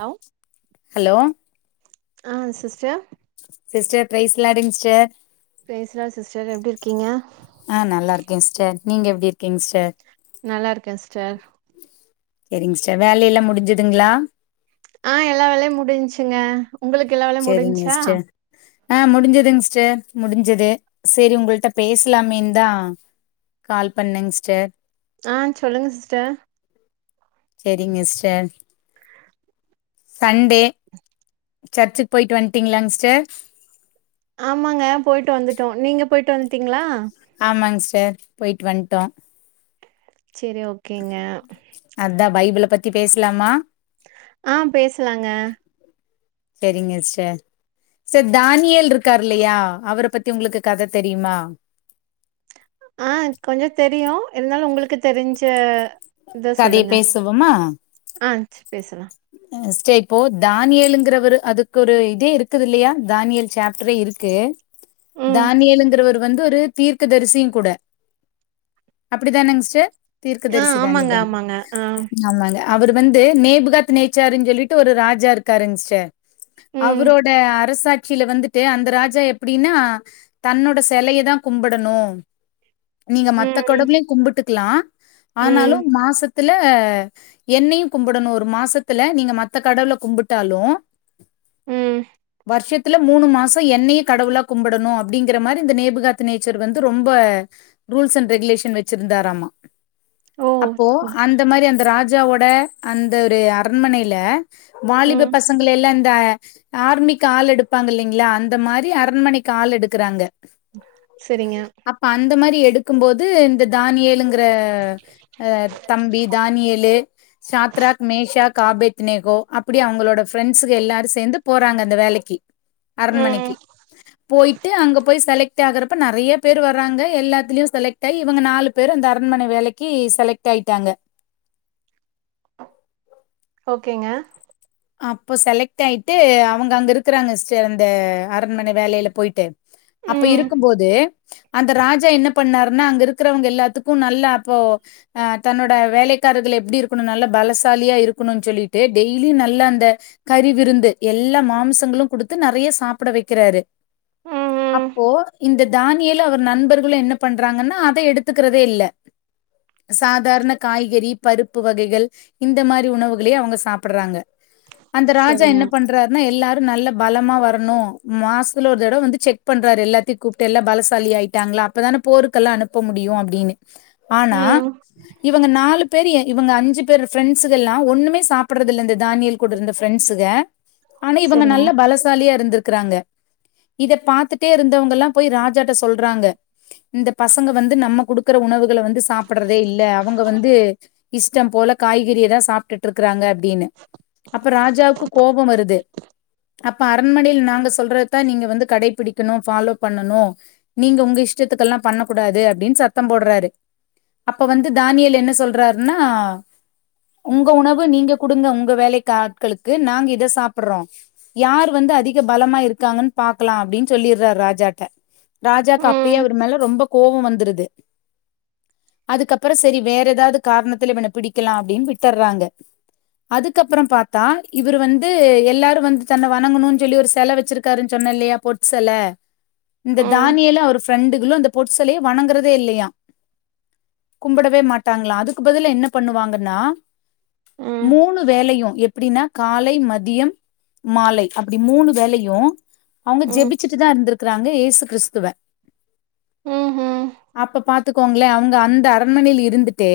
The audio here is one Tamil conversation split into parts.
ஹலோ ஹலோ ஆ sister sister praise the லார்ட்ங் sister praise lord sister எப்டி இருக்கீங்க ஆ நல்லா இருக்கே சிஸ்டர் நீங்க எப்டி இருக்கீங்க சிஸ்டர் நல்லா இருக்கே சிஸ்டர் சேரிங்க சிஸ்டர் வேலல்லா முடிஞ்சுதுங்ளா ஆ எல்லா வேலயு முடிஞ்சுங்க உங்குளுக்கு எல்லா வேலயு செரிங்க முடிஞ்சா சிஸ்டர் ஆ முடிஞ்சதுங்க சிஸ்டர் முடிஞ்சது சோரி உங்கள்ட்ட பேசலாமேன்தா கால் பண்ணேங் சிஸ்டர் ஆ சொல்லுங்க சிஸ்டர் சேரிங்க சிஸ்டர் சண்டே சர்ச்சுக்கு போயிட்டு வண்ட்டீங்ளா சிஸ்டர் ஆமாங்க போயிட்டு வந்துட்டோ நீங்க போயிட்டு வந்துட்டீங்ளா ஆமாங்க சிஸ்டர் போயிட்டு வண்ட்டோ செரி ஓகேங்க அத்தா பைபிள பத்தி பேசலாமா ஆ பேசலாங்க செரிங்க சிஸ்டர் சர் தானியல் இருக்காரு இல்லியா அவர பத்தி உங்களுக்கு கத தெரியுமா ஆ கொஞ்சோ தெரியு இருந்தாலு உங்களுக்கு தெரிஞ்ச இத கதைய சொல்லுங்க பேசுவோமா ஆ சேர் பேசலா சிஸ்டர் இப்போ தானியல்லுங்கிறவரு அதுக்கு ஒரு இதே இருக்குது இல்லியா தானியல் சாப்டரே இருக்கு ம் தானியலிங்கிறவரு வந்து ஒரு தீர்க்க தரிசியும் கூட அப்டிதாங்க சிஸ்டர் தீர்க்க ஆ தரிசி தானே ஆமாங்க தான ஆமாங்க ஆ ஆமாங்க அவரு வந்து நேபுகா நேச்சருன்னு சொல்லிட்டு ஒரு ராஜா இருக்காருங் சிஸ்டர் ம் அவரோட அரசாட் ட்சில வந்துட்டு அந்த ராஜா எப்டின்னா தன்னோட செலய தா கும்பிடணு நீங்க மத்த ம் கடவுளையு கும்பிட்டுக்கலா ஆனாலு ம் மாச தில எண்ணெயு கும்பிடணு ஒரு மாசத் த்தில நீங்க மத்த கடவுள கும்பிட்டாலு ம் வருஷத்துல மூணு மாசோ என்னையு கடவுளா கும்பிடணு அப்டிங்கிற மாரி இந்த நேபுகாத்து நேச்சர் வந்து ரொம்ப ரூல்ஸ் அண்ட் ரெகுலேஷன் வெச்சிருந்தாராமா ஓ அப்போ ஓகே அந்த மாரி அந்த ராஜாவோட அந்த ஒரு அரண்மனையில வாலிப ம் பசங்களயெல்லா இந்த ஆர்மிக்கு ஆள் எடுப்பாங்க இல்லிங்களா அந்த மாரி அரண்மனைக்கு ஆள் எடுக்குறாங்க செரிங்க அப்ப அந்த மாரி எடுக்கும்போது இந்த தானியேழுங் க்கற தம்பி தானியேலு சாத்ராக் மேஷாக் காபேத்னேகோ அப்டி அவங்களோட ஃப்ரன்ட்ஸ் எல்லாரு சேந்து போறாங்க அந்த வேலைக்கு ம் அரண்மணைக்கு போயிட்டு அங்க போய் செலக்ட் ஆகறப்ப நெறைய பேரு வராங்க எல்லாத்துலயு செலக்ட் ஆகி இவங்க நாலு பேர் பேரு அந்த அரண்மனை வேலைக்கு செலக்ட் ஆயிட்டாங்க ஓகேங்க அப்போ செலக்ட் ஆயிட்டு அவங்க அங்க இருக்கறாங்க சிஸ்டர் அந்த அரண்மனை வேலையில போயிட்டு அப்ப ம் இருக்கும் போது அந்த ராஜா என்ன பண்ணாருன்னா அங்க இருக்கிறவங்க எல்லாத்துக்கு நல்லா அப்போ ஆ தன்னோட வேலைக்காரர்கள் எப்டி இருக்கணு நல்லா பலசாலியா இருக்கணுனு சொல்லிட்டு டெய்லியு நல்ல நல்ல அந்த கறி விருந்து எல்லா மாமிசங்களு குடுத்து நெறைய சாப்பிட வைக்கிறாரு ம் ம் அப்போ இந்த தானியேலு அவர் நண்பர்களு என்ன பண்றாங்கன்னா அத எடுத்துக்கிறதே இல்ல சாதாரண காய்கறி பருப்பு வகைகள் இந்த மாரி உணவுகளே அவங்க சாப்ட்டிறாங்க அந்த ராஜா செரிங்க என்ன பண் றருனா எல்லாரு நல்ல பலமா வரணு மாசத்துல ஒரு தடவ வந்து செக் பண்றாரு எல்லாத்தையு கூப்பிட்டு எல்லா பலசாலியா ஆயிட்டாங்ளா அப்பதான போருக்கெல்லா அனுப்ப முடியு அப்டின்னு ஆனா ம் இவங்க நாலு பேர் இவங்க அஞ்சு பேர் ஃப்ரெண்ட்ஸ்சுகல்லா ஒண்ணுமே சாப்பிடறது இல்ல இந்த தானியேல் கூட இருந்த ஃப்ரெண்ட்சுக ஆனா இவங்க செரிங்க நல்ல பலசாலியா இருந்திருக்குறாங்க இத பாத்துட்டே இருந்தவங்க எல்லா போய் ராஜாட்ட சொல்றாங்க இந்த பசங்க வந்து நம்ம குடுக்குற உணவுகள வந்து சாப்ட்டுறதே இல்ல அவங்க வந்து இஷ்டம் போல காய்கறியதா சாப்ட்டுட்டு இருக்கறாங்க அப்டின்னு அப்ப ராஜாக்கு கோபம் வருது அப்ப அரண்மனையில நாங்க சொல்றதுதா நீங்க வந்து கடைபிடிக்கணு ஃபாலோ பண்ணணு நீங்க உங்க இஷ்டத்துக்கெல்லா பண்ணக் கூடாது அப்டின்னு சத்தம் போட்றாரு அப்ப வந்து தானியல் என்ன சொல்றாருன்னா உங்க உணவு நீங்க குடுங்க உங்க வேலைக்காட்களுக்கு நாங்க இத சாப்ட்றோ யார் வந்து அதிக பலமா இருக்காங்கன்னு பாக்கலா அப்டின்னு சொல்லிறாரு ராஜாட்ட ராஜாக்கு அப்பயே ம் அவரு மேல ரொம்ப கோவோ வந்திருது அதுக்கப்றோ செரி வேற எதாவது காரணத்துல இவன பிடிக்கலா அப்டின்னு விட்டுர்றாங்க அதுக்கப் அப்றோ பாத்தா இவரு வந்து எல்லாரு வந்து தன்ன வணங்கணுன்னு சொல்லி ஒரு செல வெச்சிருக்காருன்னு சொன்னேன்ல பொட்செல இந்த ம் தானியல்லு அவர் ஃப்ரெண்டுகளு இந்த பொட்செலய வணங்கறதே இல்லயா கும்பிடவே மாட்டாங்களா அதுக்கு பதில என்ன பண்ணுவாங்கன்னா ம் மூணு வேலையு எப்டின்னா காலை மதியம் மாலை அப்டி மூணு வேலையு அவங்க ம் ஜெபிச்சுட்டுதா இருந்திருக்குறாங்க யேசு கிறிஸ்துவ ம்ஹு அப்ப பாத்துக்கோங்களே அவங்க அந்த அரண்மனைல இருந்துட்டே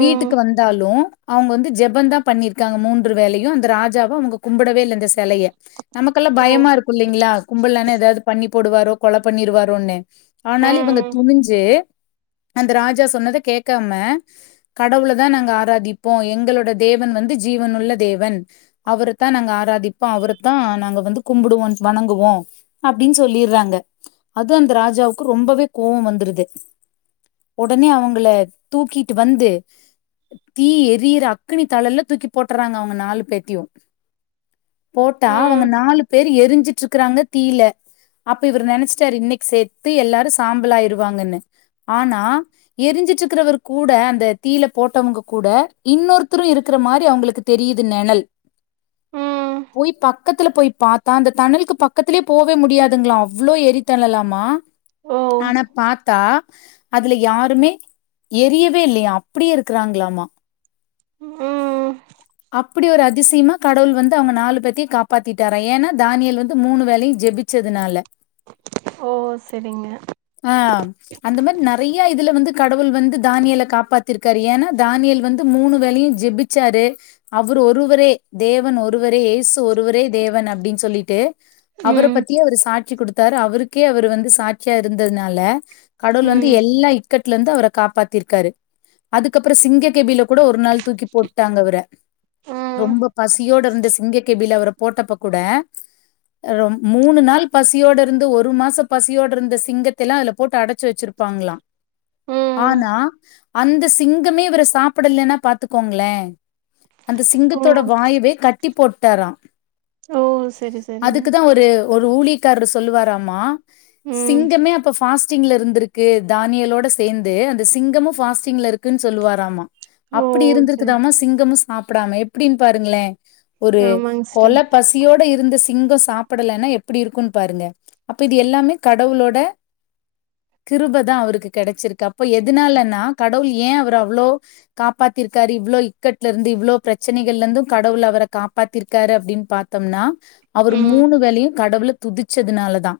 ம் வீட்டுக்கு வந்தாலு அவங்க வந்து ஜெப தா பண்ணிரு காங்க மூன்று வேலையு அந்த ராஜாவா அவங்க கும்பிடவே இல்ல இந்த செலயை நமக்கெல்லா ஓ பயமா இருக்கு இல்லைங்களா கும்பலனா ஏதாவது பண்ணி போடுவாரோ கொலை பண்ணிருவாரோன்னு ஆனாலு இவங்க ம் துணிஞ்சி அந்த ராஜா சொன்னத கேக்காம கடவுளதா நாங்க ஆராதிப்போ எங்களோட தேவன் வந்து ஜீவனுள்ள தேவன் அவரத்தா நாங்க ஆராதிப்போ அவரத்தா நாங்க வந்து கும்பிடுவோ வணங்குவோ அப்டின்னு சொல்லிறாங்க அது அந்த ராஜாவுக்கு ரொம்பவே கோவ வந்துருது ஒடனே அவங்கள தூக்கிட்டு வந்து தீ எரியிற அக்னி தளல்ல தூக்கிப் போட்டுறாங்க அவங்க நாலு பேத்தையு போட்டா அவங்க ம் நாலு பேர் எரிஞ்சுட்டு இருக்கறாங்க தீல அப்ப இவரு நெனச்சிட்டாரு இன்னைக்கு செத்து எல்லாரு சாம்பலாயிருவாங்கன்னு ஆனா எரிஞ்சிட்டு இருக்கிறவர் கூட அந்த தீல போட்டவங்க கூட இன்னொருத்தரு இருக்கற மாரி அவங்களுக்கு தெரியிது நெணல் ம் போய் பக்கத்துல போய் பாத்தா அந்த தணலுக்கு பக்கத்திலயே போவே முடியாதுங்களா அவ்ளோ எரித்தனலாமா ஓ ஆனா பாத்தா அதுல யாருமே எரியவே இல்லையா அப்டியெ இருக்குறாங்களாமா ம் அப்படி ஒரு அதிசயமா கடவுள் வந்து அவங்க நாலு பேத்தையு காப்பாத்திட்டாரா ஏன்னா தானியல் வந்து மூணு வேலையு ஜெபிச் ச்சதுனால ஓ சரிங்க ஆ அந்த மாரி நெறைய இதுல வந்து கடவுள் வந்து தானியல காப்பாத்திருக்காரு ஏன்னா தானியல் வந்து மூணு வேலையு ஜெபிச் ச்சாரு அவர் ஒருவரே தேவன் ஒருவரே யேசு ஒருவரே தேவன் அப்டின் சொல்லிட்டு அவர ம் பத்தி அவரு சாட்சி கொடுத்தாரு அவருக்கே அவரு வந்து சாட்சியா இருந்ததுனால கடவுள் வந்து ம் எல்லா இக்கட்ல இருந்து அவர காப்பாத்திருக்காரு அதுக்கப்புற சிங்க கேபியில கூட ஒரு நாள் தூக்கி போட்டாங்க அவர ம் ரொம்ப பசியோட இருந்த சிங்க கேபில அவர போட்டப்ப கூட மூணு நாள் பசியோட இருந்து ஒரு மாசம் பசியோட இருந்த சிங்கத்தெல்லா அதுல போட்டு அடச் ச்சு வச்சிருப்பாங்களா ம் ஆனா அந்த சிங்கமே இவர சாப்பிடல்லன்னா பாத்துக்கோங்களே அந்த சிங்கத்தோட ம் வாயவே கட்டி போட்டாரா ஓ செரி செரிங்க அதுக்குதா ஒரு ஒரு ஊலிக்காரர் சொல்லுவாராமா ம் சிங்கமே அப்ப ஃபாஸ்ட் ஸ்டிங்ல இருந்திருக்கு தானியலோட சேந்து அந்த சிங்கமு ஃபாஸ்டிங்ல இருக்குன் சொல்லுவாராமா ஓ அப்டி செரி இருந்திருக்குதாம சிங்கமு சாப்பிடாம எப்டின்னு பாருங்ளே ஒரு ஆமாங்க கொல சிஸ்டர் பசி சியோட இருந்த சிங்க சாப்பிடலன்னா எப்படி இருக்குன் பாருங்க அப்ப இது எல்லாமே கடவுளோட கிருபதா அவருக்கு கெடச்சிருக்கு அப்போ எதுனாலன்னா கடவுள் ஏ அவர அவ்ளோ காப்பாத்திருக்காரு இவ்ளோ இக்கட் இருந்து இவ்ளோ பிரச்சனைகள்ல இருந்து கடவுள் அவர காப்பாத்திருக்காரு அப்டின்னு பாத்தோம்னா அவர் ம் மூணு வேலையு கடவுளு துதிச்சதுனாலதா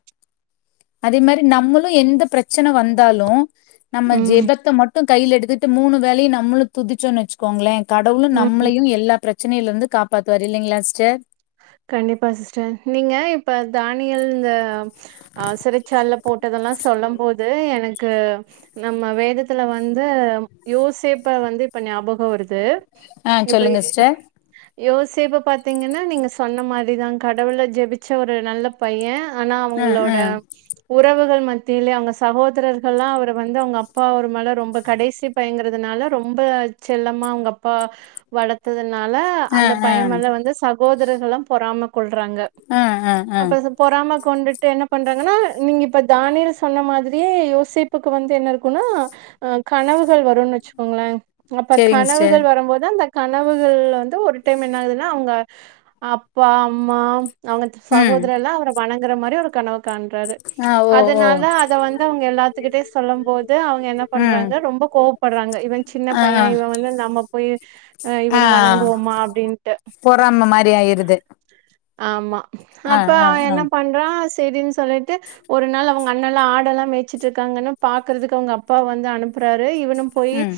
அதே மாரி நம்மளு எந்த பிரச்சன வந்தாலு நம்ம ம் ஜெபத்த மட்டு கையில எடுத்துட்டு மூணு வேலையு நம்மளு துதிச்சோன்னு வெச்சுக்கோங்களே கடவுளு ம் நம்மளையு எல்லா பிரச்சனையில இருந்து காப்பாத்துவாரு இல்லிங்ளா சிஸ்டர் கண்டிப்பா சிஸ்டர் நீங்க இப்ப தானியல் இந்த ஆ சிறைச்சாலைல போட்டதெல்லா சொல்லும் போது எனக்கு நம்ம வேதத்துல வந்து யோசேப்ப வந்து இப்ப ஞாபகோ வருது ஆ இப்ப சொல்லுங்க சிஸ்டர் யோசேப்ப பாத்தீங்கன்னா நீங்க சொன்ன மாரிதா கடவுள ஜெபிச்ச ஒரு நல்ல பைய ஆனா ஆ ஆ அவங்களோட உறவுகள் மத்தியில அவங்க சகோதரர்கள்லா அவர வந்து அவங்க அப்பா அவர் மேல ரொம்ப கடைசி பையங்கறதுனால ரொம்ப செல்லமா அவங்க அப்பா வளத் த்ததுனால ஆ அந்த ஆ பைய மேல வந்து சகோதரர்கள் எல்லா பொறாம கொள்றாங்க ஆ ஆ ஆ அப்ப ச- பொறாம கொண்டுட்டு என்ன பண்ணுறாங்கன்னா நீங்க இப்ப தானியல் சொன்ன மாரியே யோசேப்புக்கு வந்து என்ன இருக்குன்னா ஆ கனவுகள் வருன்னு வெச்சுக்கோங்களே அப்ப செரிங்க சிஸ்டர் கனவுகள் வரும்போது அந்த கனவுகள் வந்து ஒரு டைம் என்ன ஆகுதுன்னா அவங்க அப்பா அம்மா அவங்க ம் சகோதர் எல்லா அவர வணங்குற மாரி ஒரு கனவு காண்றாரு ஆ ஓ ஓ அதனால அத வந்து அவங்க எல்லாத்துக்கிட்டயு சொல்லும் போது வந்து அவங்க என்ன ம் பண்றாங்க ரொம்ப கோவப்படுறாங்க இவ சின்ன ஆ ஆ பைய இவ வந்து நம்ம போய் ஆ இவன வணங்குவோமா அப்டின்ட்டு பொறாம மாரி ஆயிருது ஆமா ஆ அப்ப ஆ அவ ஆ என்ன பண் ண்றா சேரின்னு சொல்லிட்டு ஒரு நாள் அவங்க அண்ணல்லா ஆட எல்லா மேய்சட்டு இருக்காங்கன்னு பாக்குறதுக்கு அவங்க அப்பா வந்து அனுப்புறாரு இவனு போயி ம்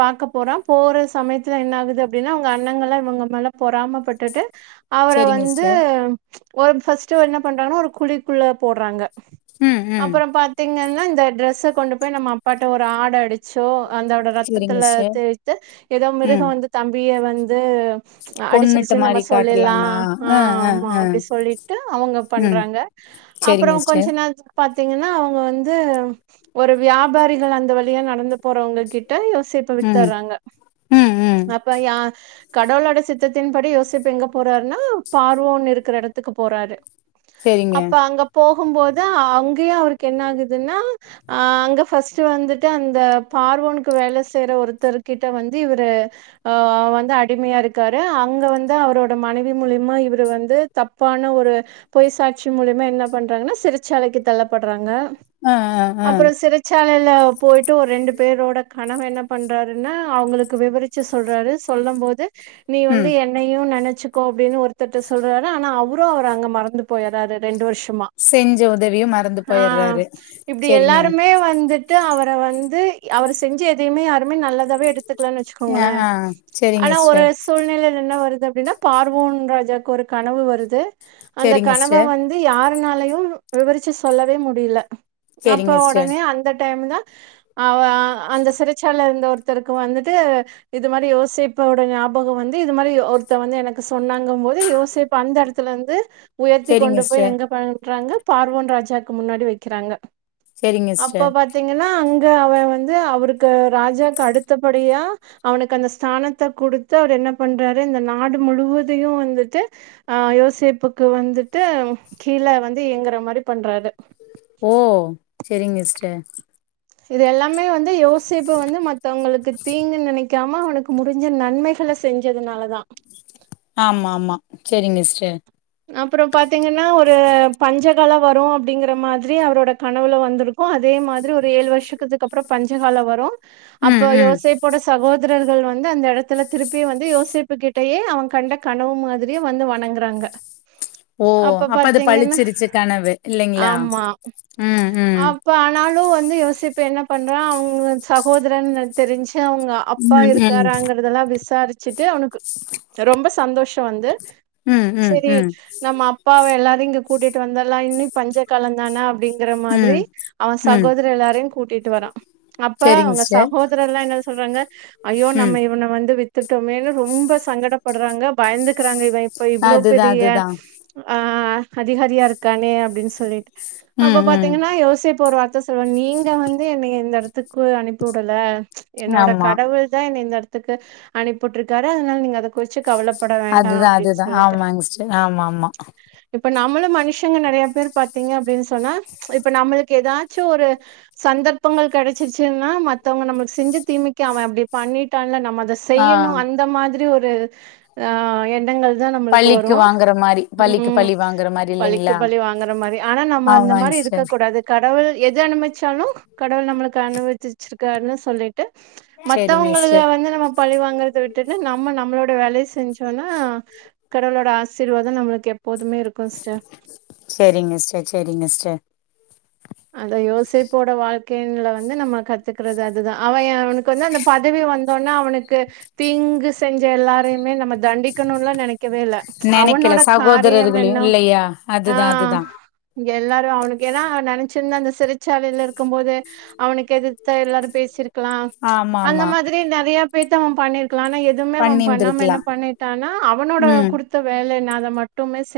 பாக்க போறா போற சமயத்துல என்ன ஆகுது அப்டின்னா அவங்க அண்ணங்கல்லா இவங்க மேல பொறாமப்பட்டுட்டு செரிங்க சிஸ்டர் ஒரு ஃப்ஸ்ட் என்ன பண்றாங்கன்னா ஒரு குழிக்குள்ள போட்றாங்க ம் ம் அப்றோ பாத் பாத்தீங்கன்னா இந்த டிரெஸ்ஸ கொண்டு போய் நம் அப்பாட்ட ஒரு ஆட அடிச் சோ அந்தோட சேரிங்க ரத்தத்துல சிஸ்டர் தேய்த்து எதோ மிருகோ வந்து தம்பிய வந்து கொண்ணுட்ட மாரி காட் எல்லா ஆ ஆமா அப்டி சொல்லிட்டு அவங்க ம் பண்றாங்க அப்றோ சேரிங்க சிஸ்டர் கொஞ்சோ நே [unintelligible] பாத்தீங்கன்னா அவங்க வந்து ஒரு வியாபாரிகள் அந்த வழியா நடந்து போறவங்க கிட்ட ம் வித்துர்றாங்க ம் ம் அப்ப கடவுளோட சித்தத்தின்படி யோச [unintelligible] எங்க போறாருன்னா பார்வோன்ன இருக்கிற எடத்துக்கு போறாரு சேரிங்க அப்ப அங்க போகும்போது அங்கயு அவருக்கு என்ன ஆகுதுன்னா ஆ அங்க ஃபர்ஸ்ட் வந்துட்டு அந்த பார்வோனுக்கு வேல செய்யற ஒருத்தரு கிட்ட வந்து இவரு ஆ வந்து அடிமையா இருக்காரு அங்க வந் ந்து அவரோட மனைவி மூலிமா இவரு வந்து தப்பான ஒரு பொய் சாட்சி மூலியமா என்ன பண்றாங்கன்னா சிறைச்சாலைக்கு தள்ளப்படுறாங்க ஆ ஆ ஆ அப்றோ சிறை சாலையில போயிட்டு ஒரு ரெண்டு பேரோட கணவ என்ன பண்றாருன்னா அவங்களுக்கு விவரி சொல்றாரு சொல்லு போது நீ வந்து ம் என்னையு நெனச்சுக்கோ அப்டின்னு ஒருத் திட்ட சொல்றாரு ஆனா அவரு அவர் அங்க மறந்து போயிறாரு ரெண்டு வருஷமா செஞ்சோ ஆ இப்டி சேரிங்க எல்லாருமே வந்துட் டு அவர வந்து அவரு செஞ்ச எதயுமே யாருமே நல்லதாவே எடுத் த்துக்கலனு ஆ வச்சுக்கோங்களே ஆ சேரிங்க ஆனா ஒரு சிஸ்டர் ஸ் சூழ்நிலைையி என்ன வருது அப்டின்னா பார்வோன் ராஜாக்கு ஒரு கனவு வருது அந்த சேரிங்க கனவ சிஸ்டர் வந் து யாருனாலயு விவரிச்சு சொல்லவே முடில அப்ப சேரிங்க சிஸ்டர் ஒடனே அந்த டைம் தா அவ அந்த சிறைச்சால இருந்த ஒருத்தருக்கு வந்துட்டு இது மாரி யோசிப்போட ஞாபக வந்து இது மாரி ஒருத் த்த வந்து எனக்கு சொன்னாங்க போது யோசிப்ப அந்த எடத்துல வந்து உயர்த்தி சேரிங்க கொண்டு போய் சிஸ்டர் எங்க பண்றாங்க பார்வன் ராஜாக்கு முன்னாடி வைக்கிறாங்க சேரிங்க அப்ப சிஸ்டர் பாத் பாத்தீங்கன்னா அங்க அவ வந்து அவருக்கு ராஜாக்கு அடுத்தபடியா அவனுக்கு அந்த ஸ்தானத்த குடுத்து அவரு என்ன பண்றாரு இந்த நாடு முழுவதையு வந்துட்டு அ யோசிப்புக்கு வந்துட்டு கீழ வந்து இயங்குற மாரி பண்றாரு ஓ சரிங்க சிஸ்ட இது எல்லாமே வந்து யோசிப்பு வந்து மத்தவங்களுக்கு தீங்கு நெனைக்காம அவனுக்கு முடிஞ்ச நன்மைகள செஞ்சதுனால தா ஆமா ஆமா செரிங்க சிஸ்டர் அப்றொ பாத்தீங்கன்னா ஒரு பஞ்சகலா வரு அப்டிங்கற மாதிரி அவரோட கனவுல வந்துரு அதே மாதிரி ஒரு ஏழு வருஷத்துக்கு அப்றோ பஞ்சகால வரு ம் அப்ப ம் யோசிப் போட சகோதரர்கள் வந்து அந்த எடத்துல திருப்பி வந்து யோசிப்புகிட்டயே அவங் கண்ட கனவு மாதிரியே வந்து வணங்குறாங்க ஓ அப்ப அது பலிச்சிருச்சு கனவு இல்லங்ளா ம் ம் இப்போ ஆனாலு வந்து யோசிப்பு என்ன பண்றா அவங்க சகோதரன் தெரிஞ்சு அவங்க அப்பா ம் ம் இருக்காராங்கறதெல்லா விசாரிச்சுட்டு அவனுக்கு ரொம்ப சந்தோஷ வந்து ம் ம் சரி ம் நம்ம அப்பாவ எல்லாரு இங்க கூட்டிட்டு வந்தலா இன்னு பஞ்ச கால தான அப்டின் ங்கிற மாதிரி ம் அவ ம் சகோதர எல்லாரையு கூட்டிட்டு வரா அப்ப செரிங்க அவங்க சிஸ்டர் சகோதரன் லா என்ன சொல்றாங்க ஐயோ ம் நம்ம இவன வந்து வித்துட்டோமேனு ரொம்ப சங்கடப் படுறாங்க பயந்துக்கிறாங்க இவ இப்ப இவ்ளோ அதுதா பெரிய அதுதா ஆ அதிகாரியா இருக்கானே அப்டின் சொல்லிட் அப்ப ம் ம் பாத்தீங்கன்னா யோசிப் ஒரு வார்த் த சொல்வா நீங்க வந்து என்னைய இந்த எடத்துக்கு அனுப்பிவுடல என்னோட ஆமா கடவுள் தா என்ன இந்த எடத்துக்கு அனுப்பி வுட்ருக்காரு அதனால நீங்க அத குறிச்சு கவலபட வேண்டா அதுதா அப்டின் அதுதா சொல்லிட்டு ஆமாங்க ஆமா ஆமா இப்ப நம்மள மனுஷங்க நெறைய பேர் பாத்தீங்க அப்டின் சொன்னா இப்ப நம்மளுக்கு ஏதாச்சு ஒரு சந்தர்ப்பங்கள் கிடைச்சுச்சுன்னா மத்தவங்க நம்மளுக்கு செஞ்ச தீமைக்கு அவ அப்டி பண்ணிட்டால நம்ம அத ச ஆ செய்யணு அந்த மாதிரி ஒரு ஆ எண்ணங்கள் தா நம் மளுக்கு வரு பழிக்கு வாங்குற மாரி பழிக்கு ம் பழி வாங்குற மாரி பழிக்கு இல்லைங்களா பழி வாங்குற மாரி ஆனா நம்ம அந்த ஆமாங்க மாரி இருக்க சிஸ்டர் கூடாது கடவுள் எது அனுமிச்சாலு கடவுள் நம்மளுக்கு அனுவிச்சிச்சிருக்காருனு சொல்லிட் ட்டு செரிங்க மத்தவங்களுக்கு சிஸ்டர் வந்து நம்ம பழி வாங்கறத விட்டுட்டு நம்ம நம்மளோட வேலய செஞ்சோனா கடவுளோட ஆசீர்வாத நம்மளுக்கு எப்போதுமே இருக்கு சிஸ்டர் செரிங்க ஸ்டர் செரிங்க ஸ்டர் அந்த யோசேப்போட வாழ்க் கேன்ல வந்து நம்ம கத்துக்கறது அதுதா அவ அவனுக்கு வந்து அந்த பதவி வந்தோன அவனுக்கு தீங்கு செஞ்ச எல்லாரையுமே நம்ம தண்டிக்கணுல்லா நெனைக் க்கவேல நெனைக்கல அவனோட காரியம் சகோதரர்களையு என்ன இல்லையா ஆ அதுதா அதுதா எல்லாரு அவனுக்கேனா நெனச் சின்ன அந்த சிறைச்சாலைல இருக்கும் போது அவனுக்கு எதித்தா எல்லாரு பேசிருக் க்கலா ஆமா அந்த ஆமா மாதிரி நெறைய பேத்த அவ பண்ணிரு க்கலா ஆனா எதுவுமே அவ பண்ணாம பண்ணிந்திருக்கலாம் என்னா பண்ணிட்டானா அவனோட ம் குடுத்த வேல என்ன அத மட்டுமே செய்